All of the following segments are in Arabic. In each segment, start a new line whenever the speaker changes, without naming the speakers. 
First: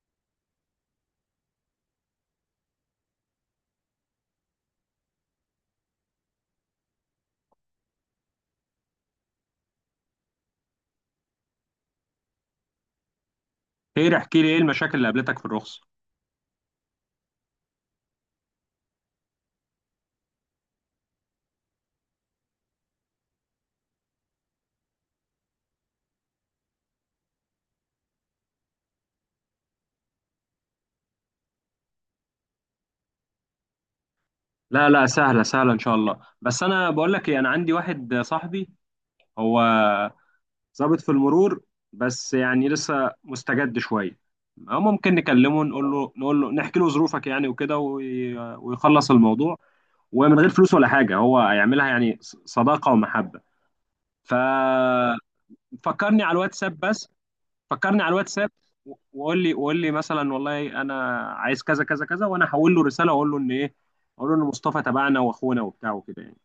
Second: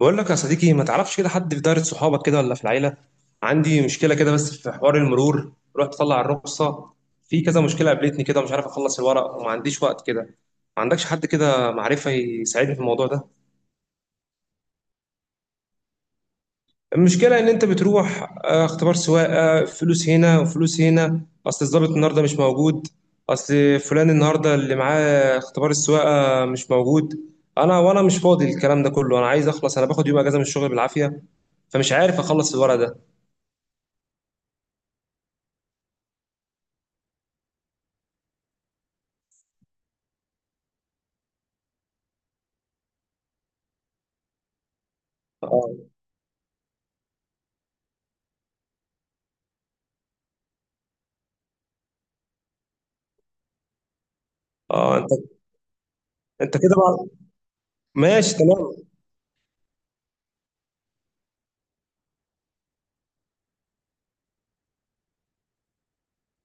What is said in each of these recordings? بقول لك يا صديقي، ما تعرفش كده حد في دايرة صحابك كده ولا في العيلة؟ عندي مشكلة كده بس في حوار المرور. رحت اطلع الرخصة، في كذا مشكلة قابلتني كده، مش عارف اخلص الورق وما عنديش وقت كده. ما عندكش حد كده معرفة يساعدني في الموضوع ده؟
خير، احكي لي ايه المشاكل اللي قابلتك في الرخصة.
المشكلة ان انت بتروح اختبار سواقة، فلوس هنا وفلوس هنا. اصل الضابط النهاردة مش موجود، اصل فلان النهاردة اللي معاه اختبار السواقة مش موجود. انا مش فاضي الكلام ده كله، انا عايز اخلص، انا باخد يوم اجازة من الشغل بالعافية. فمش عارف اخلص الورق ده.
لا، سهلة ان شاء الله. بس انا بقول لك ايه، انا عندي واحد صاحبي، هو ضابط في المرور، بس يعني لسه مستجد شوية، أو ممكن نكلمه، نقول
اه.
له نقول له نحكي له ظروفك يعني وكده ويخلص الموضوع، ومن غير فلوس ولا حاجة هو هيعملها يعني صداقة ومحبة.
اه انت.
ففكرني على
انت كده
الواتساب،
بقى.
بس فكرني على
ماشي
الواتساب.
تمام.
وقول لي مثلا والله انا عايز كذا كذا كذا، وانا هحول له رساله واقول له ان ايه، اقول له ان مصطفى تبعنا واخونا وبتاع وكده يعني.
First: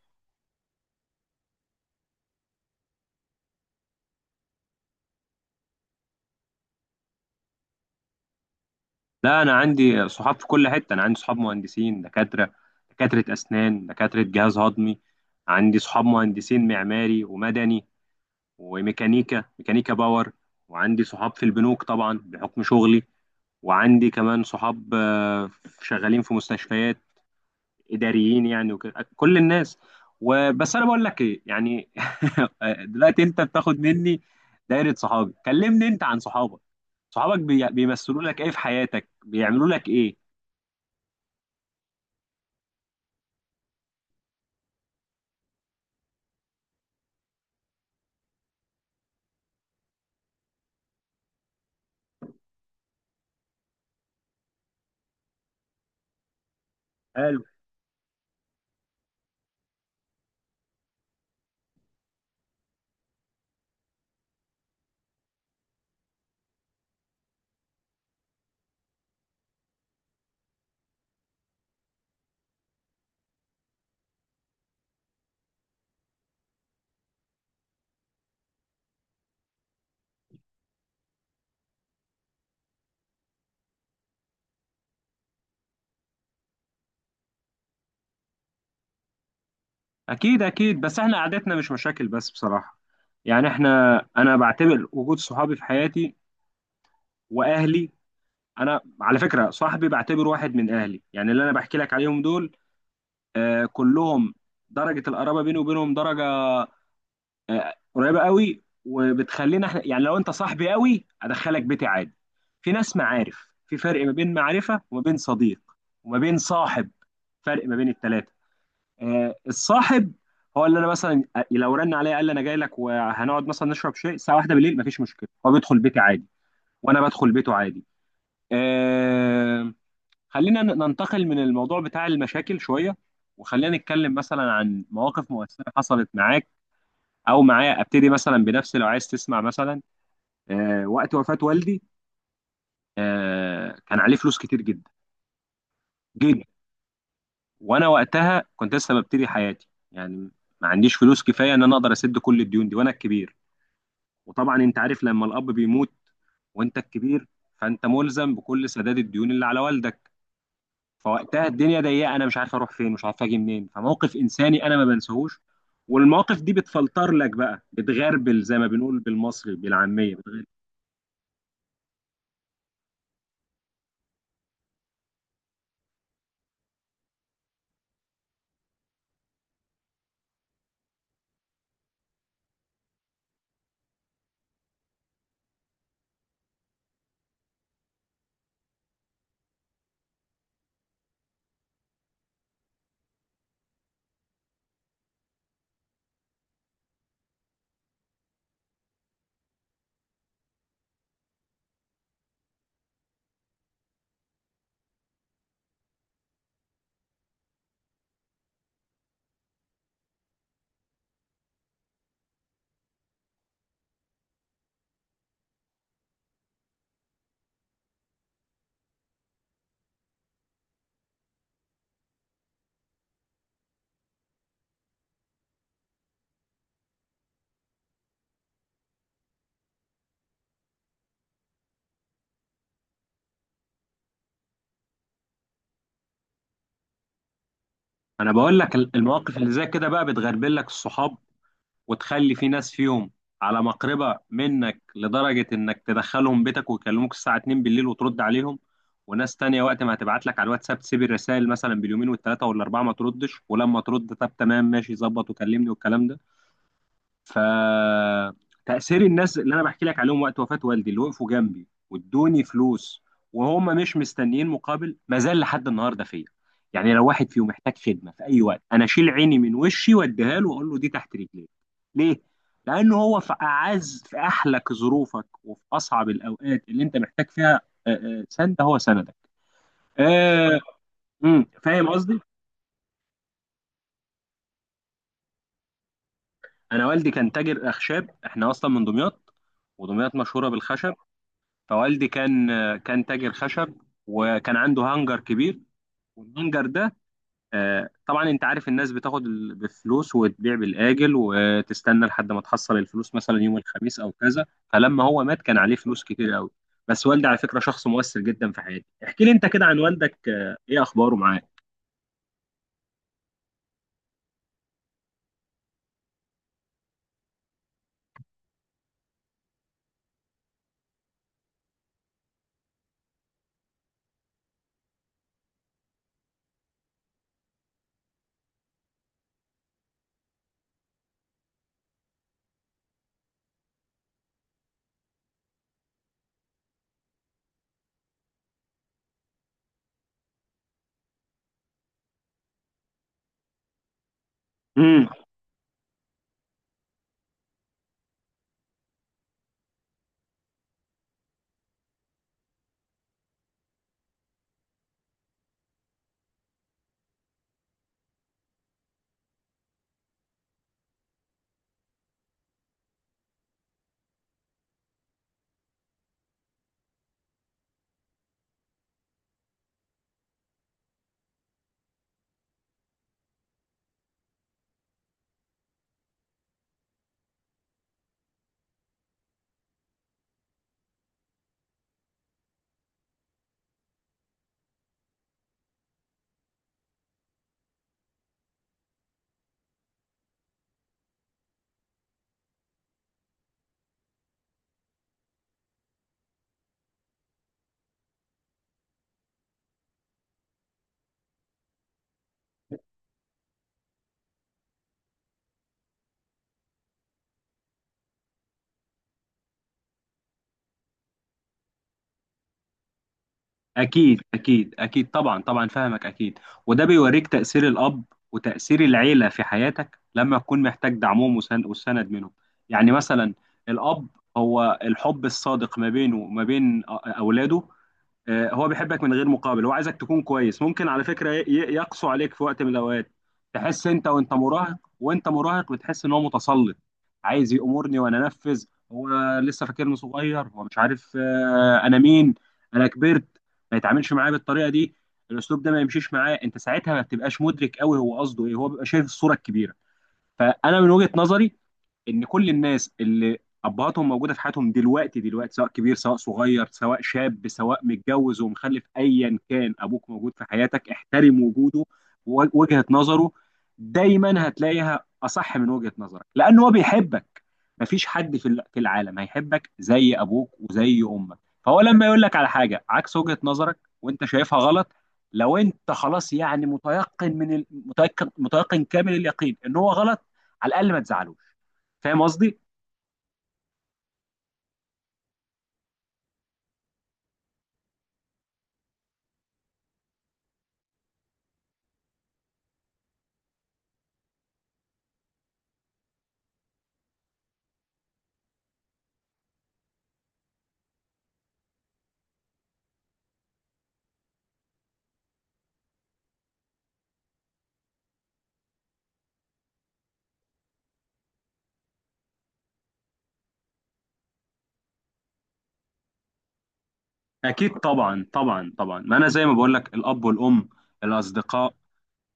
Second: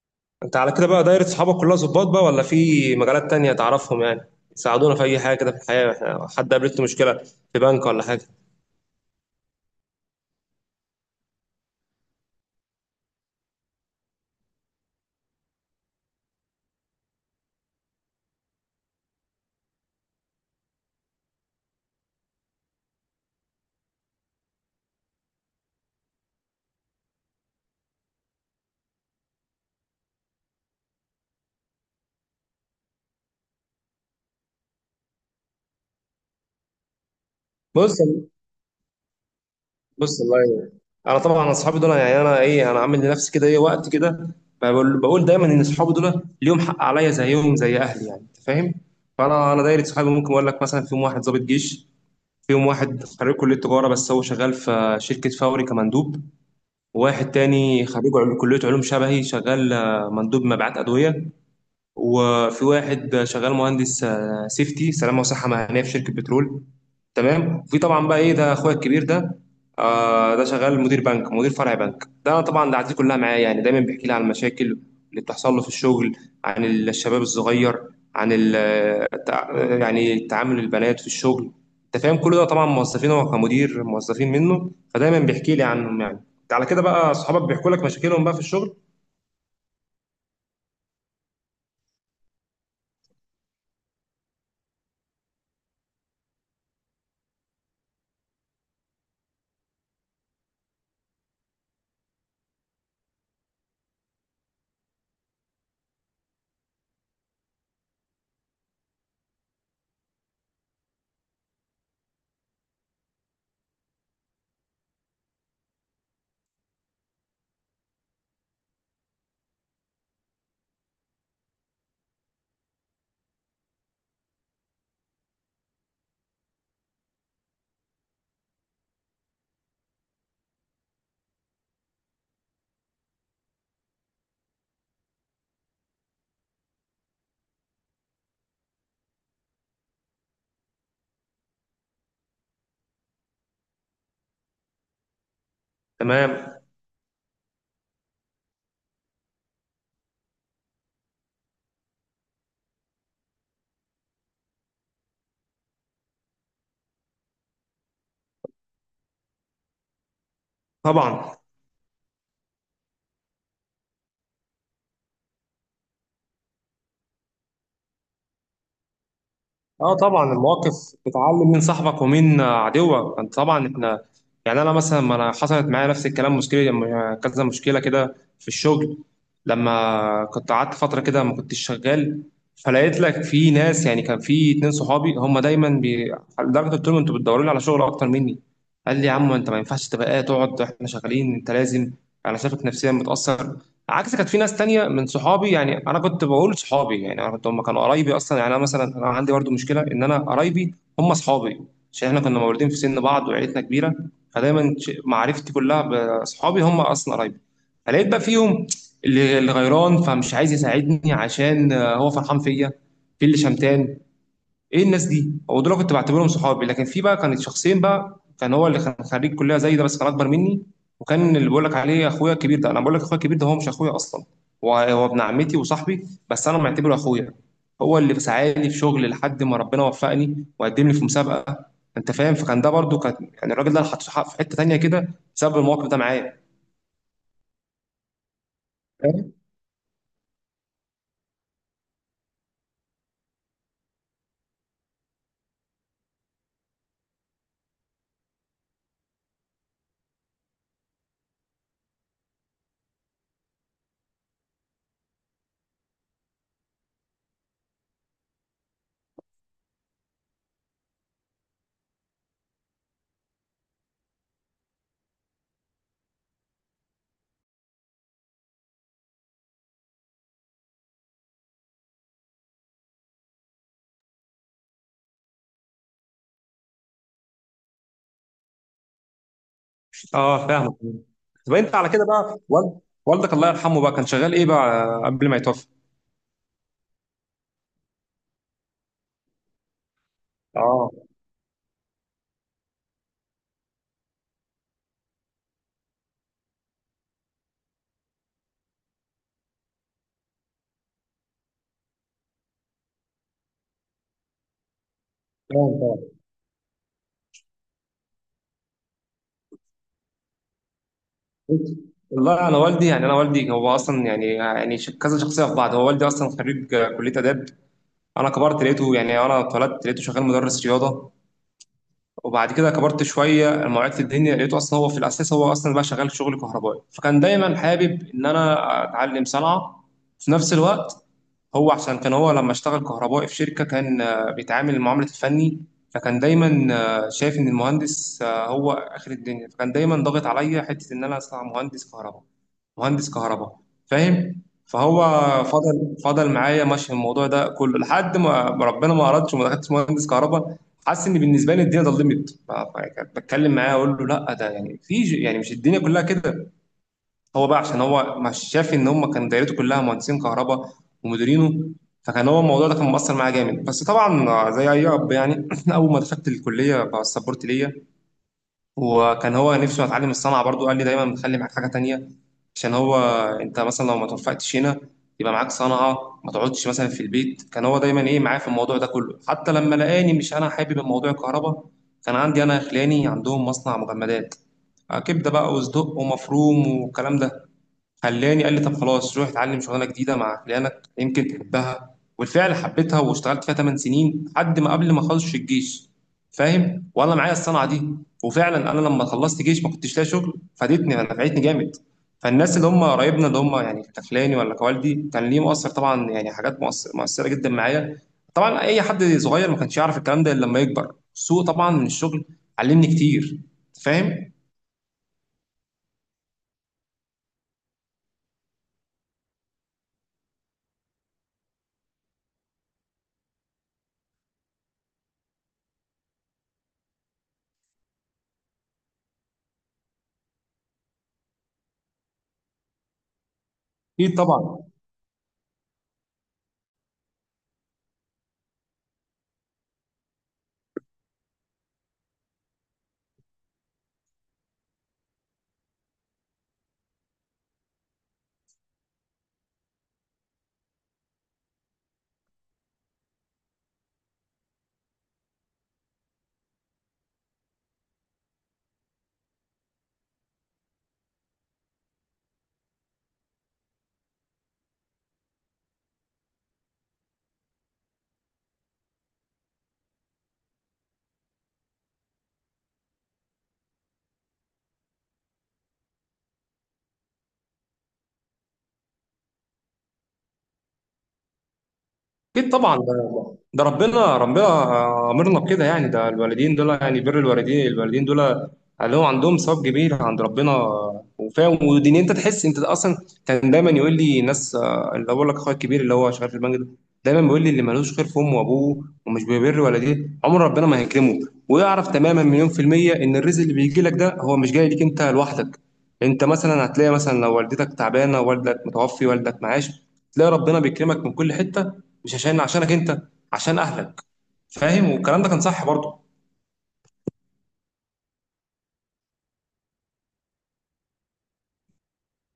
انت على كده بقى دايرة صحابك كلها ظباط بقى ولا في مجالات تانية تعرفهم يعني يساعدونا في اي حاجة كده في الحياة؟ احنا حد قابلته مشكلة في بنك ولا حاجة؟
لا، انا عندي صحاب في كل حته، انا عندي صحاب مهندسين، دكاتره، دكاتره اسنان، دكاتره جهاز هضمي، عندي صحاب مهندسين معماري ومدني، وميكانيكا، ميكانيكا باور، وعندي صحاب في البنوك طبعا بحكم شغلي، وعندي كمان صحاب، شغالين في مستشفيات، اداريين يعني وكده كل الناس. وبس انا بقول لك ايه يعني دلوقتي انت بتاخد مني دايره صحابي، كلمني انت عن صحابك، صحابك
بص.
بيمثلوا لك ايه في حياتك، بيعملوا لك ايه؟
بص والله يعني. انا طبعا اصحابي دول يعني، انا ايه، انا عامل لنفسي كده ايه وقت كده، بقول دايما ان اصحابي دول ليهم حق عليا زيهم زي اهلي، يعني انت فاهم. فانا دايرة صحابي ممكن اقول لك مثلا فيهم واحد ضابط جيش، فيهم واحد خريج كلية تجارة بس هو شغال في شركة فوري كمندوب، واحد
قالوا،
تاني خريج كلية علوم شبهي شغال مندوب مبيعات أدوية، وفي واحد شغال مهندس سيفتي سلامة وصحة مهنية في شركة بترول. تمام. وفي طبعا بقى ايه ده اخويا الكبير ده، آه ده شغال مدير بنك، مدير فرع بنك. ده انا طبعا دعاتي كلها معاه يعني، دايما بيحكي لي عن المشاكل اللي بتحصل له في الشغل، عن الشباب الصغير، عن التع- يعني تعامل البنات في الشغل. انت فاهم؟ كل ده طبعا موظفين، هو كمدير موظفين منه، فدايما بيحكي لي عنهم يعني. على كده بقى اصحابك بيحكوا لك مشاكلهم بقى في الشغل.
اكيد، بس احنا قعدتنا مش مشاكل بس بصراحه، يعني احنا، انا بعتبر وجود صحابي في حياتي واهلي، انا على فكره صاحبي بعتبره واحد من اهلي، يعني اللي انا بحكي لك عليهم دول آه كلهم درجه القرابه بيني وبينهم درجه قريبه قوي، وبتخلينا احنا يعني لو انت صاحبي قوي ادخلك بيتي عادي. في ناس معارف، في فرق ما بين معرفه وما بين صديق وما بين صاحب، فرق ما بين الثلاثه. الصاحب هو اللي انا مثلا لو رن عليا قال لي انا جاي لك وهنقعد مثلا نشرب شاي الساعه واحدة بالليل مفيش مشكله، هو بيدخل بيتي عادي وانا بدخل بيته عادي. آه، خلينا ننتقل من الموضوع بتاع المشاكل شويه، وخلينا نتكلم مثلا عن مواقف مؤثره حصلت معاك او معايا. ابتدي مثلا بنفسي لو عايز تسمع. مثلا وقت وفاة والدي كان عليه فلوس كتير جدا جدا،
تمام.
وانا وقتها كنت لسه ببتدي حياتي يعني، ما عنديش فلوس كفايه ان انا اقدر اسد كل الديون دي وانا الكبير، وطبعا انت عارف لما الاب بيموت وانت الكبير فانت ملزم بكل سداد الديون اللي على والدك.
طبعا.
فوقتها الدنيا ضيقه، انا مش عارف اروح فين، مش عارف اجي منين، فموقف انساني انا ما بنساهوش، والمواقف دي بتفلتر لك بقى، بتغربل زي ما بنقول بالمصري
اه
بالعاميه.
طبعا المواقف بتعلم مين صاحبك ومين عدوك، انت طبعا احنا يعني. انا مثلا، ما انا حصلت معايا نفس الكلام، مشكله كذا مشكله كده في الشغل لما كنت قعدت فتره كده ما كنتش شغال، فلقيت لك في ناس يعني كان في اتنين صحابي هم دايما بي... لدرجه قلت لهم انتوا بتدوروا لي على شغل اكتر مني. قال لي يا عم انت ما ينفعش تبقى قاعد، تقعد احنا شغالين، انت لازم، انا شايفك نفسيا متاثر. عكس كانت في ناس تانية من صحابي يعني انا كنت بقول صحابي يعني انا كنت، هم كانوا قرايبي اصلا يعني، انا مثلا انا عندي برضو مشكله ان انا قرايبي هم صحابي عشان احنا كنا مولودين في سن بعض وعيلتنا كبيره. فدايما معرفتي كلها باصحابي هم اصلا قرايبي. فلقيت بقى فيهم اللي غيران فمش عايز يساعدني عشان هو فرحان فيا، في اللي شمتان. ايه الناس دي؟ هو دول كنت بعتبرهم صحابي. لكن في بقى كانت شخصين بقى، كان هو اللي كان خريج كليه زي ده بس كان اكبر مني، وكان اللي بقول لك عليه اخويا الكبير ده. انا بقول لك اخويا الكبير ده هو مش اخويا اصلا، هو هو ابن عمتي وصاحبي بس انا معتبره اخويا. هو اللي ساعدني في شغل لحد ما ربنا وفقني وقدم لي في مسابقه. انت فاهم؟ فكان ده برضو كان يعني الراجل ده انا حاطه في حته تانيه كده بسبب الموقف ده معايا.
انا بقول لك
فاهم؟
المواقف اللي زي كده بقى بتغربل لك الصحاب، وتخلي في ناس فيهم على مقربة منك لدرجة انك تدخلهم بيتك ويكلموك الساعة 2 بالليل وترد عليهم، وناس تانية وقت ما هتبعت لك على الواتساب تسيب الرسائل مثلا باليومين والتلاتة والاربعة ما تردش، ولما ترد طب تمام ماشي ظبط وكلمني والكلام ده. فتأثير الناس اللي انا بحكي لك عليهم وقت وفاة والدي اللي وقفوا جنبي وادوني فلوس وهم مش مستنيين مقابل، ما زال لحد النهارده فيا، يعني لو واحد فيهم محتاج خدمه في اي وقت انا اشيل عيني من وشي واديها له واقول له دي تحت رجليك. ليه؟ لانه هو في اعز، في احلك ظروفك وفي اصعب الاوقات اللي انت محتاج فيها سند، هو سندك.
اه
آه،
فاهمك. طب انت
فاهم
على كده
قصدي.
بقى والدك الله يرحمه بقى كان شغال ايه بقى قبل ما يتوفى؟
انا والدي كان تاجر اخشاب، احنا اصلا من دمياط، ودمياط مشهوره
اه
بالخشب، فوالدي كان، كان تاجر خشب، وكان عنده هانجر كبير، والهانجر ده طبعا انت عارف الناس بتاخد بفلوس وتبيع بالاجل وتستنى لحد ما تحصل الفلوس مثلا يوم الخميس او كذا، فلما هو مات كان عليه
فاهم.
فلوس كتير قوي. بس والدي على فكره شخص مؤثر جدا في حياتي. احكي لي انت كده عن والدك ايه اخباره معاك.
والله انا والدي يعني، انا والدي هو اصلا يعني يعني كذا شخصيه في بعض، هو والدي اصلا خريج كليه اداب. انا كبرت لقيته يعني، انا اتولدت لقيته شغال مدرس رياضه، وبعد كده كبرت شويه لما وعيت في الدنيا لقيته اصلا هو في الاساس هو اصلا بقى شغال شغل كهربائي. فكان دايما حابب ان انا اتعلم صنعه في نفس الوقت. هو عشان كان هو لما اشتغل كهربائي في شركه كان بيتعامل معامله الفني، فكان دايما شايف ان المهندس هو اخر الدنيا، فكان دايما ضاغط عليا حته ان انا اصنع مهندس كهرباء، مهندس كهرباء. فاهم؟ فهو
امم
فضل معايا ماشي في الموضوع ده كله لحد ما ربنا ما اردش وما دخلتش مهندس كهرباء. حاسس ان بالنسبه لي الدنيا ظلمت، بتكلم معاه اقول له لا ده يعني في يعني مش الدنيا كلها كده. هو بقى عشان هو مش شاف ان هم، كان دايرته كلها مهندسين كهرباء ومديرينه. فكان هو الموضوع ده كان مؤثر معاه جامد. بس طبعا زي اي اب يعني اول ما دخلت الكليه بقى السبورت ليا، وكان هو نفسه اتعلم الصنعه برضو قال لي دايما خلي معاك حاجه تانيه. عشان هو انت مثلا لو ما توفقتش هنا يبقى معاك صنعة ما تقعدش مثلا في البيت. كان هو دايما ايه معايا في الموضوع ده كله، حتى لما لقاني مش انا حابب الموضوع الكهرباء كان عندي انا خلاني عندهم مصنع مجمدات، كبدة بقى وصدق ومفروم والكلام ده، خلاني قال لي طب خلاص روح اتعلم شغلانه جديده مع خلانك يمكن تحبها، والفعل حبيتها واشتغلت فيها 8 سنين لحد ما قبل ما اخلص الجيش. فاهم؟ وانا معايا الصنعه دي، وفعلا انا لما خلصت جيش ما كنتش لاقي شغل فادتني نفعتني جامد. فالناس اللي هم قرايبنا اللي هم يعني كخلاني ولا كوالدي كان ليه مؤثر طبعا يعني، حاجات مؤثره جدا معايا. طبعا اي حد صغير ما كانش يعرف الكلام ده الا لما يكبر، السوق طبعا من الشغل علمني كتير.
أكيد
فاهم؟
أكيد أكيد طبعا طبعا فاهمك أكيد. وده بيوريك تأثير الأب وتأثير العيلة في حياتك لما تكون محتاج دعمهم والسند منهم. يعني مثلا، الأب هو الحب الصادق ما بينه وما بين أولاده. هو بيحبك من غير مقابل، هو عايزك تكون كويس، ممكن على فكرة يقسو عليك في وقت من الأوقات، تحس أنت،
اكيد
وأنت
طبعا
مراهق، وأنت مراهق بتحس إن هو متسلط، عايز يأمرني وأنا أنفذ، هو لسه فاكرني صغير، هو مش عارف أنا مين، أنا كبرت، ما يتعاملش معايا بالطريقة دي، الأسلوب ده ما يمشيش معاه. أنت ساعتها ما بتبقاش مدرك قوي هو قصده إيه، هو بيبقى شايف الصورة الكبيرة. فأنا من وجهة نظري ان كل الناس اللي ابهاتهم موجوده في حياتهم دلوقتي، دلوقتي سواء كبير سواء صغير سواء شاب سواء متجوز ومخلف ايا كان ابوك موجود في حياتك احترم وجوده ووجهه نظره، دايما هتلاقيها اصح من وجهه نظرك لان هو بيحبك، مفيش حد في في العالم هيحبك زي ابوك وزي امك. فهو لما يقول لك على حاجه عكس وجهه نظرك وانت شايفها غلط، لو انت خلاص يعني متيقن من متيقن كامل اليقين ان هو غلط، على الاقل ما تزعلوش. فاهم
اكيد
قصدي؟
طبعا، ده ربنا، ربنا امرنا بكده يعني، ده الوالدين دول يعني، بر الوالدين، الوالدين دول لهم عندهم ثواب كبير عند ربنا. وفاهم ودين انت تحس انت اصلا، كان دايما يقول لي ناس اللي بقول لك اخويا الكبير اللي هو شغال في البنك ده دايما بيقول لي اللي ملوش خير في امه وابوه ومش بيبر والديه عمر ربنا ما هيكرمه. ويعرف تماما مليون في المية ان الرزق اللي بيجي لك ده هو مش جاي ليك انت لوحدك. انت مثلا هتلاقي مثلا لو والدتك تعبانه والدك متوفي والدك معاش تلاقي ربنا بيكرمك من كل حته، مش عشانك انت، عشان اهلك. فاهم؟ والكلام ده كان صح برضه.
اكيد طبعا طبعا. ما انا زي ما بقول لك الاب والام، الاصدقاء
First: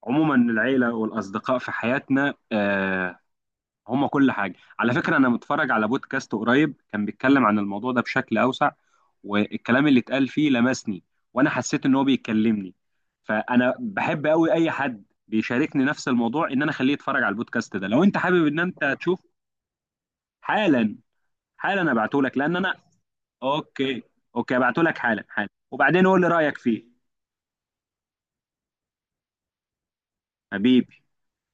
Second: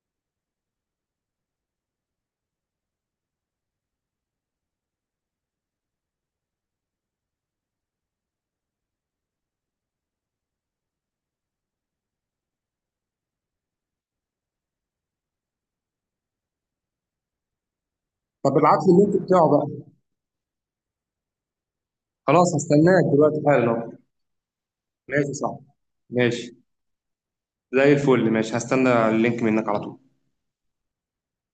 عموما، العيله والاصدقاء في حياتنا آه هم كل حاجه. على فكره انا متفرج على بودكاست قريب كان بيتكلم عن الموضوع ده بشكل اوسع، والكلام اللي اتقال فيه لمسني، وانا حسيت ان هو بيكلمني. فانا بحب قوي اي حد بيشاركني نفس الموضوع ان انا اخليه يتفرج على البودكاست ده، لو انت حابب
طب
ان
ابعت لي
انت تشوف.
اللينك بتاعه بقى.
حالا، حالا ابعته لك
خلاص
لان انا،
هستناك دلوقتي حالا اهو.
اوكي، اوكي هبعته لك حالا
ماشي
حالا
صح.
وبعدين قول لي
ماشي.
رايك فيه.
زي الفل، ماشي، هستنى اللينك منك على طول.
حبيبي.